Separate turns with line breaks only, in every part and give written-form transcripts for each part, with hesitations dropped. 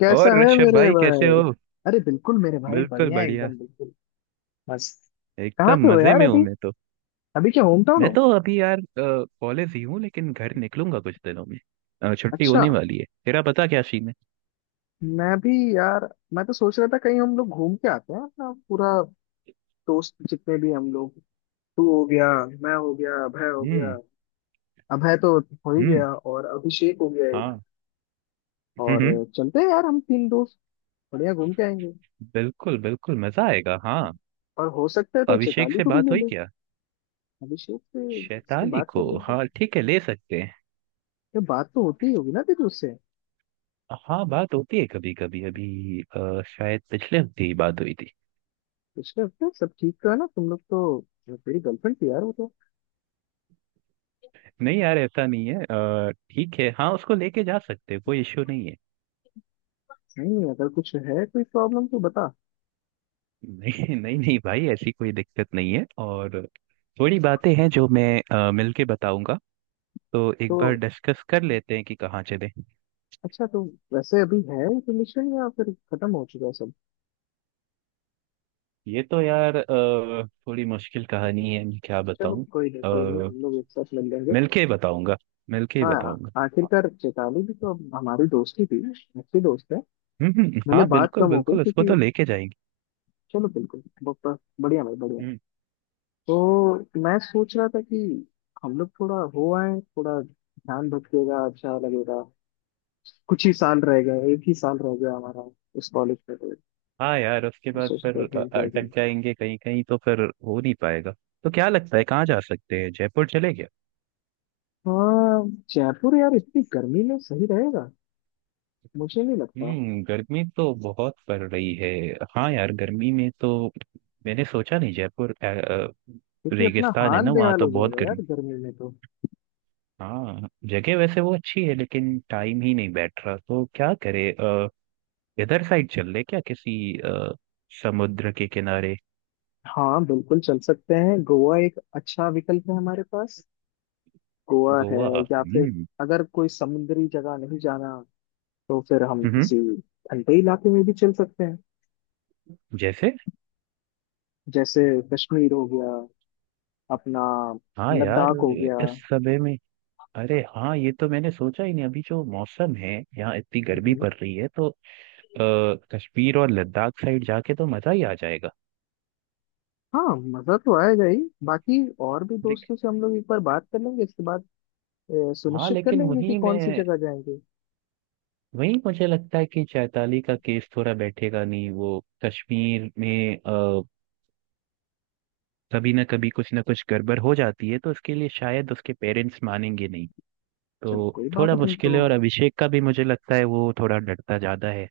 कैसा
और
है
ऋषभ
मेरे
भाई, कैसे
भाई?
हो?
अरे बिल्कुल मेरे भाई,
बिल्कुल
बढ़िया
बढ़िया,
एकदम, बिल्कुल मस्त। कहाँ
एकदम
पे हो
मजे
यार
में हूँ
अभी?
मैं तो।
अभी क्या होम टाउन
मैं
हो?
तो अभी यार कॉलेज ही हूँ, लेकिन घर निकलूंगा कुछ दिनों में। छुट्टी
अच्छा।
होने वाली है, तेरा पता क्या सीन है?
मैं भी यार, मैं तो सोच रहा था कहीं हम लोग घूम के आते हैं अपना पूरा दोस्त जितने भी हम लोग। तू हो गया, मैं हो गया, अभय हो गया।
हम्म।
अभय तो हो ही
हम्म।
गया और अभिषेक हो गया एक।
हाँ। हम्म।
और
हम्म।
चलते हैं यार हम तीन दोस्त, बढ़िया घूम के आएंगे।
बिल्कुल बिल्कुल, मजा आएगा, हाँ।
और हो सकता है तो
अभिषेक
चैताली
से
को भी
बात
ले
हुई
लें।
क्या?
अभिषेक से इसकी
शैताली
बात
को?
कर लेंगे।
हाँ ठीक है, ले सकते हैं।
ये बात तो होती ही होगी ना तेरी।
हाँ, बात होती है कभी कभी। अभी शायद पिछले हफ्ते ही बात हुई थी।
पिछले हफ्ते सब ठीक तो है ना तुम लोग तो? तेरी गर्लफ्रेंड थी यार वो तो।
नहीं यार, ऐसा नहीं है। ठीक है, हाँ, उसको लेके जा सकते हैं, कोई इश्यू नहीं है।
नहीं, अगर कुछ है कोई प्रॉब्लम तो बता।
नहीं नहीं नहीं भाई, ऐसी कोई दिक्कत नहीं है। और थोड़ी बातें हैं जो मैं मिलके बताऊंगा। तो एक बार
तो
डिस्कस कर लेते हैं कि कहाँ चले।
अच्छा, तो वैसे अभी है रिलेशन या फिर खत्म हो चुका है सब?
ये तो यार थोड़ी मुश्किल कहानी है, मैं क्या
चलो
बताऊं।
कोई नहीं कोई नहीं,
अ,
हम लोग एक साथ मिल लेंगे।
मिलके ही बताऊंगा। मिलके ही
हाँ,
बताऊंगा।
आखिरकार चेताली भी तो अब हमारी दोस्त ही थी, अच्छी दोस्त है।
हम्म। हम्म।
भले
हाँ
बात
बिल्कुल
कम हो गई,
बिल्कुल, उसको
क्योंकि
तो लेके जाएंगे।
चलो बिल्कुल बढ़िया भाई बढ़िया।
हम्म।
तो मैं सोच रहा था कि हम लोग थोड़ा हो आए, थोड़ा ध्यान भटकेगा, अच्छा लगेगा। कुछ ही साल रह गए, एक ही साल रह गया हमारा इस कॉलेज में तो।
हाँ यार, उसके बाद फिर
सोचते थे क्या करें।
अटक जाएंगे कहीं। कहीं तो फिर हो नहीं पाएगा। तो क्या लगता है, कहाँ जा सकते हैं? जयपुर चले?
हाँ जयपुर यार, इतनी गर्मी में सही रहेगा? मुझे नहीं लगता,
गर्मी तो बहुत पड़ रही है। हाँ यार, गर्मी में तो मैंने सोचा नहीं जयपुर।
क्योंकि अपना
रेगिस्तान है
हाल
ना, वहाँ
बेहाल
तो
हो
बहुत
जाएगा यार
गर्मी।
गर्मी में तो।
हाँ, जगह वैसे वो अच्छी है लेकिन टाइम ही नहीं बैठ रहा, तो क्या करे। इधर साइड चल ले क्या किसी अ, समुद्र के किनारे।
हाँ बिल्कुल चल सकते हैं, गोवा एक अच्छा विकल्प है हमारे पास। गोवा है।
गोवा।
या फिर
हम्म।
अगर कोई समुद्री जगह नहीं जाना तो फिर हम
हम्म।
किसी ठंडे इलाके में भी चल सकते हैं।
जैसे?
जैसे कश्मीर हो गया अपना,
हाँ यार,
लद्दाख हो गया।
इस समय में अरे हाँ, ये तो मैंने सोचा ही नहीं। अभी जो मौसम है यहाँ, इतनी गर्मी
हम्म।
पड़ रही है, तो अ, कश्मीर और लद्दाख साइड जाके तो मजा ही आ जाएगा।
हाँ मजा तो आएगा ही। बाकी और भी
लेकिन
दोस्तों से हम लोग एक बार बात कर लेंगे इसके बाद,
हाँ,
सुनिश्चित कर
लेकिन
लेंगे कि
वही
कौन सी
मैं,
जगह जाएंगे।
वही मुझे लगता है कि चैताली का केस थोड़ा बैठेगा नहीं। वो कश्मीर में कभी ना कभी कुछ ना कुछ गड़बड़ हो जाती है, तो उसके लिए शायद उसके पेरेंट्स मानेंगे नहीं।
चलो
तो
कोई बात
थोड़ा
नहीं
मुश्किल है।
तो।
और अभिषेक का भी मुझे लगता है वो थोड़ा डरता ज्यादा है।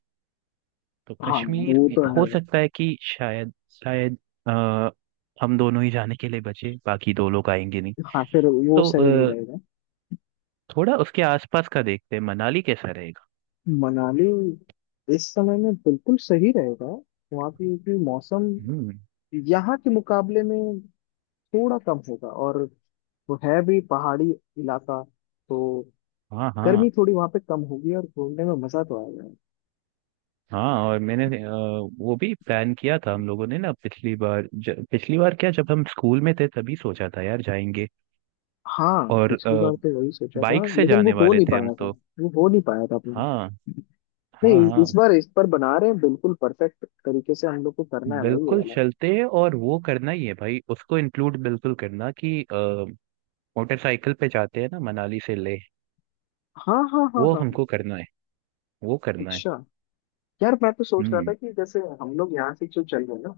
तो
हाँ यार,
कश्मीर
वो
में
तो है।
हो सकता है कि शायद शायद अ, हम दोनों ही जाने के लिए बचे, बाकी दो लोग आएंगे नहीं।
हाँ फिर वो
तो
सही नहीं रहेगा।
थोड़ा उसके आसपास का देखते हैं, मनाली कैसा रहेगा?
मनाली इस समय में बिल्कुल सही रहेगा। वहाँ की मौसम
हम्म।
यहाँ के मुकाबले में थोड़ा कम होगा, और वो है भी पहाड़ी इलाका तो।
हाँ
गर्मी
हाँ।
थोड़ी वहाँ पे कम होगी और घूमने में मजा तो आएगा।
हाँ, और मैंने वो भी प्लान किया था हम लोगों ने ना, पिछली बार, पिछली बार क्या, जब हम स्कूल में थे तभी सोचा था यार जाएंगे।
हाँ
और
पिछली बार तो वही सोचा था
बाइक से
लेकिन वो
जाने
हो
वाले
नहीं
थे हम
पाया था,
तो।
वो हो नहीं पाया था अपने।
हाँ। हाँ
नहीं
हाँ।
इस बार इस पर बना रहे हैं, बिल्कुल परफेक्ट तरीके से हम लोग को करना है भाई ये
बिल्कुल
वाला।
चलते हैं, और वो करना ही है भाई, उसको इंक्लूड बिल्कुल करना कि मोटरसाइकिल पे जाते हैं ना मनाली से ले।
हाँ हाँ हाँ
वो
हाँ हाँ।
हमको करना है। वो करना है।
अच्छा यार, मैं तो सोच रहा था
हम्म।
कि जैसे हम लोग यहाँ से जो चल रहे हैं ना,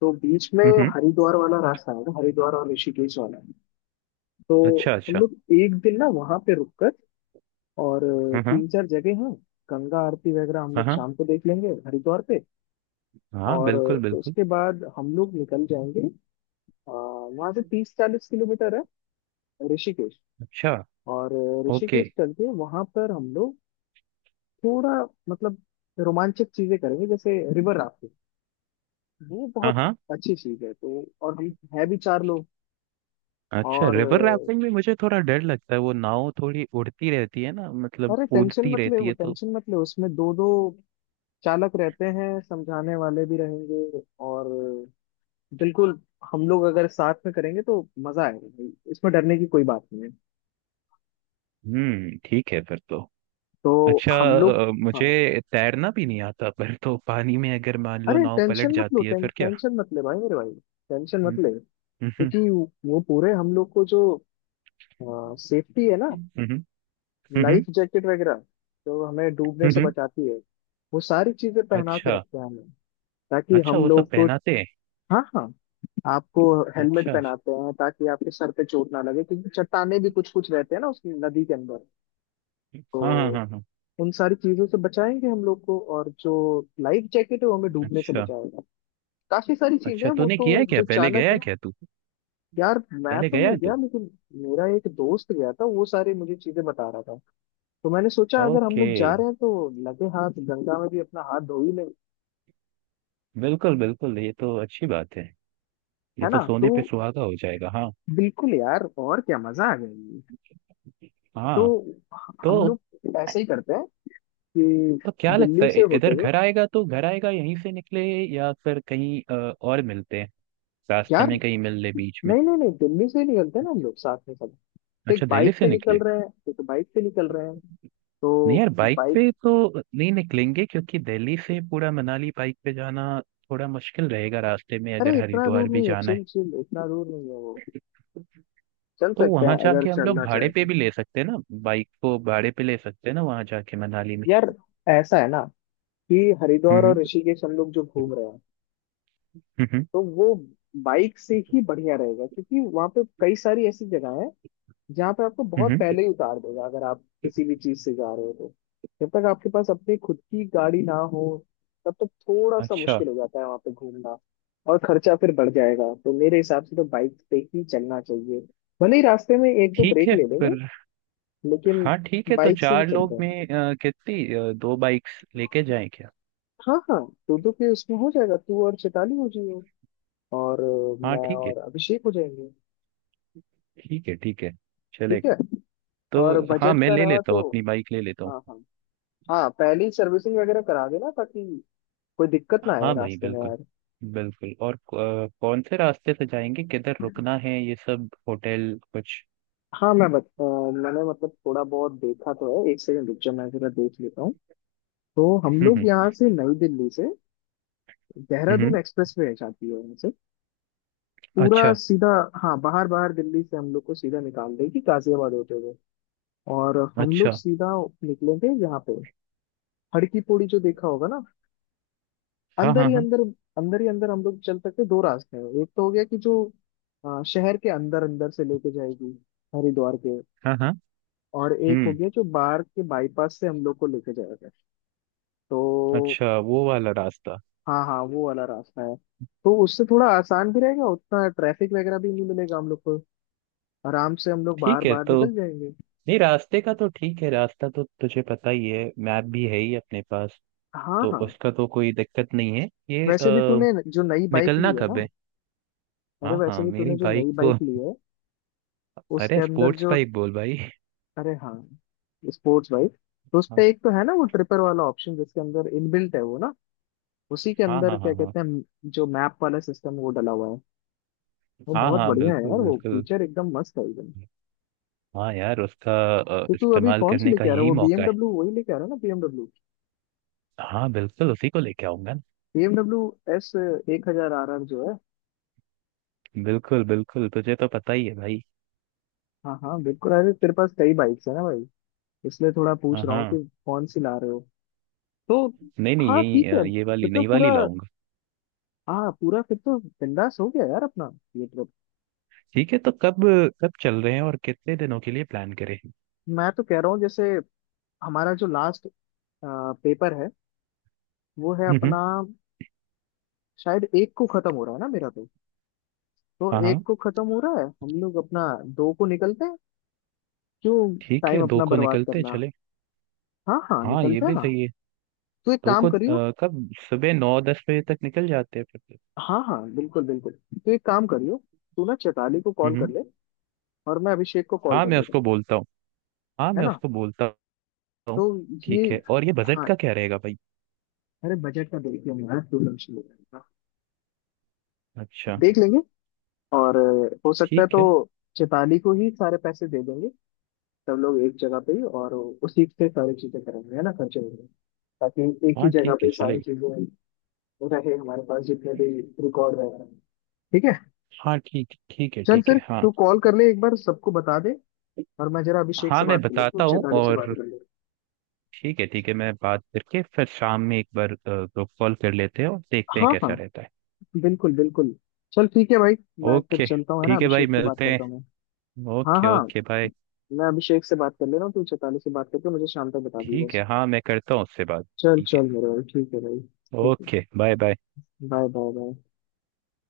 तो बीच में
हम्म। हम्म।
हरिद्वार वाला रास्ता है ना, हरिद्वार और ऋषिकेश वाला। तो
अच्छा
हम
अच्छा।
लोग एक दिन ना वहां पे रुक कर, और
हाँ हाँ
तीन चार जगह हैं, गंगा आरती वगैरह हम लोग
हाँ
शाम को देख लेंगे हरिद्वार पे।
हाँ।
और
बिल्कुल बिल्कुल।
उसके बाद हम लोग निकल जाएंगे। वहां से 30 40 किलोमीटर है ऋषिकेश।
अच्छा।
और
ओके।
ऋषिकेश चल के वहां पर हम लोग थोड़ा मतलब रोमांचक चीजें करेंगे, जैसे रिवर राफ्टिंग। वो
हाँ
बहुत
हाँ।
अच्छी चीज है तो, और हम है भी चार लोग।
अच्छा,
और
रिवर राफ्टिंग भी मुझे थोड़ा डर लगता है, वो नाव थोड़ी उड़ती रहती है ना, मतलब
अरे टेंशन
कूदती
मत ले,
रहती
वो
है तो।
टेंशन मत ले, उसमें दो दो चालक रहते हैं, समझाने वाले भी रहेंगे। और बिल्कुल हम लोग अगर साथ में करेंगे तो मजा आएगा भाई, इसमें डरने की कोई बात नहीं है।
ठीक है फिर तो।
तो
अच्छा।
हम लोग हाँ,
मुझे तैरना भी नहीं आता, पर तो पानी में अगर मान लो
अरे
नाव पलट
टेंशन मत लो,
जाती है फिर क्या?
टेंशन मत ले भाई मेरे भाई, टेंशन मत
हम्म।
ले।
हम्म।
क्योंकि वो पूरे हम लोग को जो सेफ्टी है ना,
हम्म। हम्म।
लाइफ
हम्म।
जैकेट वगैरह, जो हमें डूबने
हम्म।
से
हम्म।
बचाती है, वो सारी चीजें पहना के
अच्छा।
रखते हैं हमें, ताकि
अच्छा,
हम
वो सब
लोग को।
पहनाते हैं?
हाँ हाँ आपको हेलमेट
अच्छा अच्छा।
पहनाते हैं ताकि आपके सर पे चोट ना लगे, क्योंकि चट्टाने भी कुछ कुछ रहते हैं ना उस नदी के अंदर। तो
हाँ हाँ हाँ हाँ।
उन सारी चीजों से बचाएंगे हम लोग को, और जो लाइफ जैकेट है वो हमें डूबने से
अच्छा
बचाएगा। काफी सारी चीजें
अच्छा,
हैं वो
तूने
तो,
किया है क्या,
जो
पहले गया
चालक है।
है क्या तू?
यार मैं
पहले
तो
गया
नहीं
है तू?
गया लेकिन मेरा एक दोस्त गया था, वो सारी मुझे चीजें बता रहा था। तो मैंने सोचा अगर हम
ओके।
लोग जा रहे हैं तो लगे हाथ गंगा में भी अपना हाथ धो ही लें,
बिल्कुल बिल्कुल, ये तो अच्छी बात है। ये
है
तो
ना। तो
सोने पे सुहागा हो जाएगा, हाँ।
बिल्कुल यार, और क्या मजा आ जाएगी। तो
हाँ।
हम
तो
लोग ऐसे ही करते हैं कि
तो क्या लगता
दिल्ली
है,
से होते
इधर
हुए,
घर आएगा तो घर आएगा, यहीं से निकले या फिर कहीं और मिलते हैं? रास्ते
यार
में कहीं मिल ले बीच में?
नहीं नहीं नहीं, दिल्ली से ही निकलते हैं ना हम लोग साथ में सब। तो एक
अच्छा, दिल्ली
बाइक
से
पे निकल
निकले।
रहे हैं, एक बाइक पे निकल रहे हैं
नहीं
तो
यार, बाइक
बाइक।
पे तो नहीं निकलेंगे, क्योंकि दिल्ली से पूरा मनाली बाइक पे जाना थोड़ा मुश्किल रहेगा, रास्ते में
अरे
अगर
इतना दूर
हरिद्वार भी
नहीं है,
जाना है।
चिल चिल, इतना दूर नहीं है वो, चल
तो
सकते हैं
वहां
अगर
जाके हम लोग
चलना
भाड़े
चाहे
पे
तो।
भी ले सकते हैं ना? बाइक को भाड़े पे ले सकते हैं ना वहां जाके मनाली में?
यार ऐसा है ना कि हरिद्वार
हम्म।
और ऋषिकेश हम लोग जो घूम रहे हैं,
हम्म।
तो वो बाइक से ही बढ़िया रहेगा, क्योंकि वहां पे कई सारी ऐसी जगह है जहाँ पे आपको बहुत
हम्म।
पहले ही उतार देगा अगर आप किसी भी चीज से जा रहे हो तो। जब तक आपके पास अपनी खुद की गाड़ी ना हो तब तक थोड़ा सा
अच्छा।
मुश्किल हो जाता है वहां पे घूमना, और खर्चा फिर बढ़ जाएगा। तो मेरे हिसाब से तो बाइक पे ही चलना चाहिए, भले ही रास्ते में एक दो
ठीक
ब्रेक
है
ले लेंगे
फिर।
लेकिन।
हाँ ठीक है, तो
बाइक से ही
चार
चलते
लोग में
हैं,
कितनी दो बाइक्स लेके जाएं क्या?
हाँ हाँ, दो दो के उसमें हो जाएगा, तू और चैताली हो जाइए, और
हाँ
मैं
ठीक है,
और अभिषेक हो जाएंगे।
ठीक है ठीक है। चले।
ठीक है,
तो
और
हाँ,
बजट
मैं
का
ले
रहा
लेता
तो।
हूँ, अपनी बाइक ले लेता हूँ।
हाँ हाँ, हाँ पहले ही सर्विसिंग वगैरह करा देना ताकि कोई दिक्कत ना
हाँ
आए
भाई,
रास्ते में
बिल्कुल
यार।
बिल्कुल। और कौन से रास्ते से जाएंगे, किधर रुकना है, ये सब होटल कुछ।
हाँ मैंने मतलब थोड़ा बहुत देखा तो है, एक सेकंड रुक जाओ मैं जरा देख लेता हूँ। तो हम लोग
हम्म।
यहाँ से, नई दिल्ली से
हम्म। हम्म।
देहरादून एक्सप्रेस वे जाती है यहाँ से, पूरा
अच्छा
सीधा। हाँ बाहर बाहर दिल्ली से हम लोग को सीधा निकाल देगी गाजियाबाद होते हुए, और हम लोग
अच्छा।
सीधा निकलेंगे। यहाँ पे हड़की पौड़ी जो देखा होगा ना,
हाँ
अंदर
हाँ
ही
हाँ
अंदर, अंदर ही अंदर हम लोग चल सकते हैं। दो रास्ते हैं, एक तो हो गया कि जो शहर के अंदर अंदर से लेके जाएगी हरिद्वार के,
हाँ हाँ।
और एक हो
हम्म।
गया जो बाहर के बाईपास से हम लोग को लेके जाएगा। तो
अच्छा, वो वाला रास्ता।
हाँ हाँ वो वाला रास्ता है, तो उससे थोड़ा आसान भी रहेगा, उतना ट्रैफिक वगैरह भी नहीं मिलेगा हम लोग को, आराम से हम लोग बाहर
ठीक है
बाहर
तो
निकल जाएंगे।
नहीं, रास्ते का तो ठीक है, रास्ता तो तुझे पता ही है। मैप भी है ही अपने पास।
हाँ
तो
हाँ,
उसका तो कोई दिक्कत नहीं है, ये
वैसे भी तूने जो नई बाइक
निकलना
ली है
कब
ना,
है?
अरे
हाँ
वैसे
हाँ,
भी
मेरी
तूने जो
बाइक
नई
तो
बाइक ली है उसके
अरे
अंदर
स्पोर्ट्स
जो,
बाइक बोल भाई।
अरे हाँ, स्पोर्ट्स बाइक, तो उस
हाँ
पे एक तो है ना वो ट्रिपर वाला ऑप्शन जिसके अंदर इनबिल्ट है वो ना, उसी के
हाँ
अंदर
हाँ
क्या
हाँ हाँ।
कहते हैं जो मैप वाला सिस्टम वो डला हुआ है। वो
हाँ
बहुत
हाँ
बढ़िया है
बिल्कुल
यार, वो
बिल्कुल।
फीचर एकदम मस्त है एकदम।
हाँ यार, उसका
तो तू अभी
इस्तेमाल
कौन सी
करने का
लेके आ रहा है,
यही
वो
मौका है।
BMW वही लेके आ रहा है ना BMW?
हाँ बिल्कुल, उसी को लेके आऊंगा ना।
BMW एस 1000 आर आर जो है।
बिल्कुल बिल्कुल, तुझे तो पता ही है भाई।
हाँ हाँ बिल्कुल, अरे तेरे पास कई बाइक्स है ना भाई, इसलिए थोड़ा
हाँ
पूछ रहा हूँ कि
हाँ।
कौन सी ला रहे हो। तो
नहीं नहीं,
हाँ
यही
ठीक है
ये वाली
फिर तो
नई
पूरा,
वाली लाऊंगा।
हाँ पूरा फिर तो बिंदास हो गया यार अपना ये ट्रिप।
ठीक है तो कब, कब चल रहे हैं और कितने दिनों के लिए प्लान करें?
मैं तो कह रहा हूँ जैसे हमारा जो लास्ट पेपर है वो है अपना, शायद एक को खत्म हो रहा है ना मेरा तो
हाँ
एक
हाँ
को खत्म हो रहा है, हम लोग अपना दो को निकलते हैं। क्यों
ठीक है,
टाइम
दो
अपना
को
बर्बाद
निकलते हैं,
करना?
चले।
हाँ हाँ
हाँ, ये
निकलते हैं
भी
ना,
सही है।
तो एक
दो
काम
को
करियो,
कब, सुबह 9-10 बजे तक निकल जाते हैं फिर तो।
हाँ हाँ बिल्कुल बिल्कुल, तो एक काम करियो, तू ना चैताली को कॉल कर
हम्म।
ले, और मैं अभिषेक को कॉल
हाँ,
कर
मैं
लेता हूँ,
उसको बोलता हूँ। हाँ,
है
मैं
ना।
उसको बोलता हूँ।
तो ये
ठीक है, और ये बजट
हाँ,
का क्या रहेगा भाई?
अरे बजट का देख लेंगे यार, तू टेंशन मत ले।
अच्छा।
देख लेंगे, और हो सकता है
ठीक
तो
है।
चैताली को ही सारे पैसे दे देंगे सब लोग एक जगह पे, और उसी से सारी चीजें करेंगे, है ना, खर्चेंगे, ताकि एक ही
हाँ
जगह
ठीक है,
पे सारी
चलेगा।
चीजें रहे हमारे पास जितने भी रिकॉर्ड वगैरह हैं। ठीक है,
हाँ ठीक, ठीक है
चल
ठीक
फिर
है, हाँ।
तू कॉल कर ले एक बार सबको बता दे, और मैं जरा अभिषेक
हाँ,
से
मैं
बात कर लेंगे, तो
बताता हूँ,
चेताली से
और
बात कर लेंगे।
ठीक है ठीक है, मैं बात करके फिर शाम में एक बार ग्रुप कॉल कर लेते हैं और देखते हैं
हाँ
कैसा
हाँ
रहता है।
बिल्कुल बिल्कुल, चल ठीक है भाई, मैं फिर
ओके।
चलता हूँ है ना,
ठीक है भाई,
अभिषेक से बात
मिलते
करता हूँ मैं।
हैं।
हाँ
ओके
हाँ,
ओके, बाय।
मैं अभिषेक से बात कर ले रहा हूँ, तू चेताली से बात करके मुझे शाम तक बता दी
ठीक
बस।
है, हाँ मैं करता हूँ उससे बात,
चल
ठीक है।
चल मेरे भाई, ठीक है भाई, ठीक
ओके बाय बाय।
है। Bye bye bye.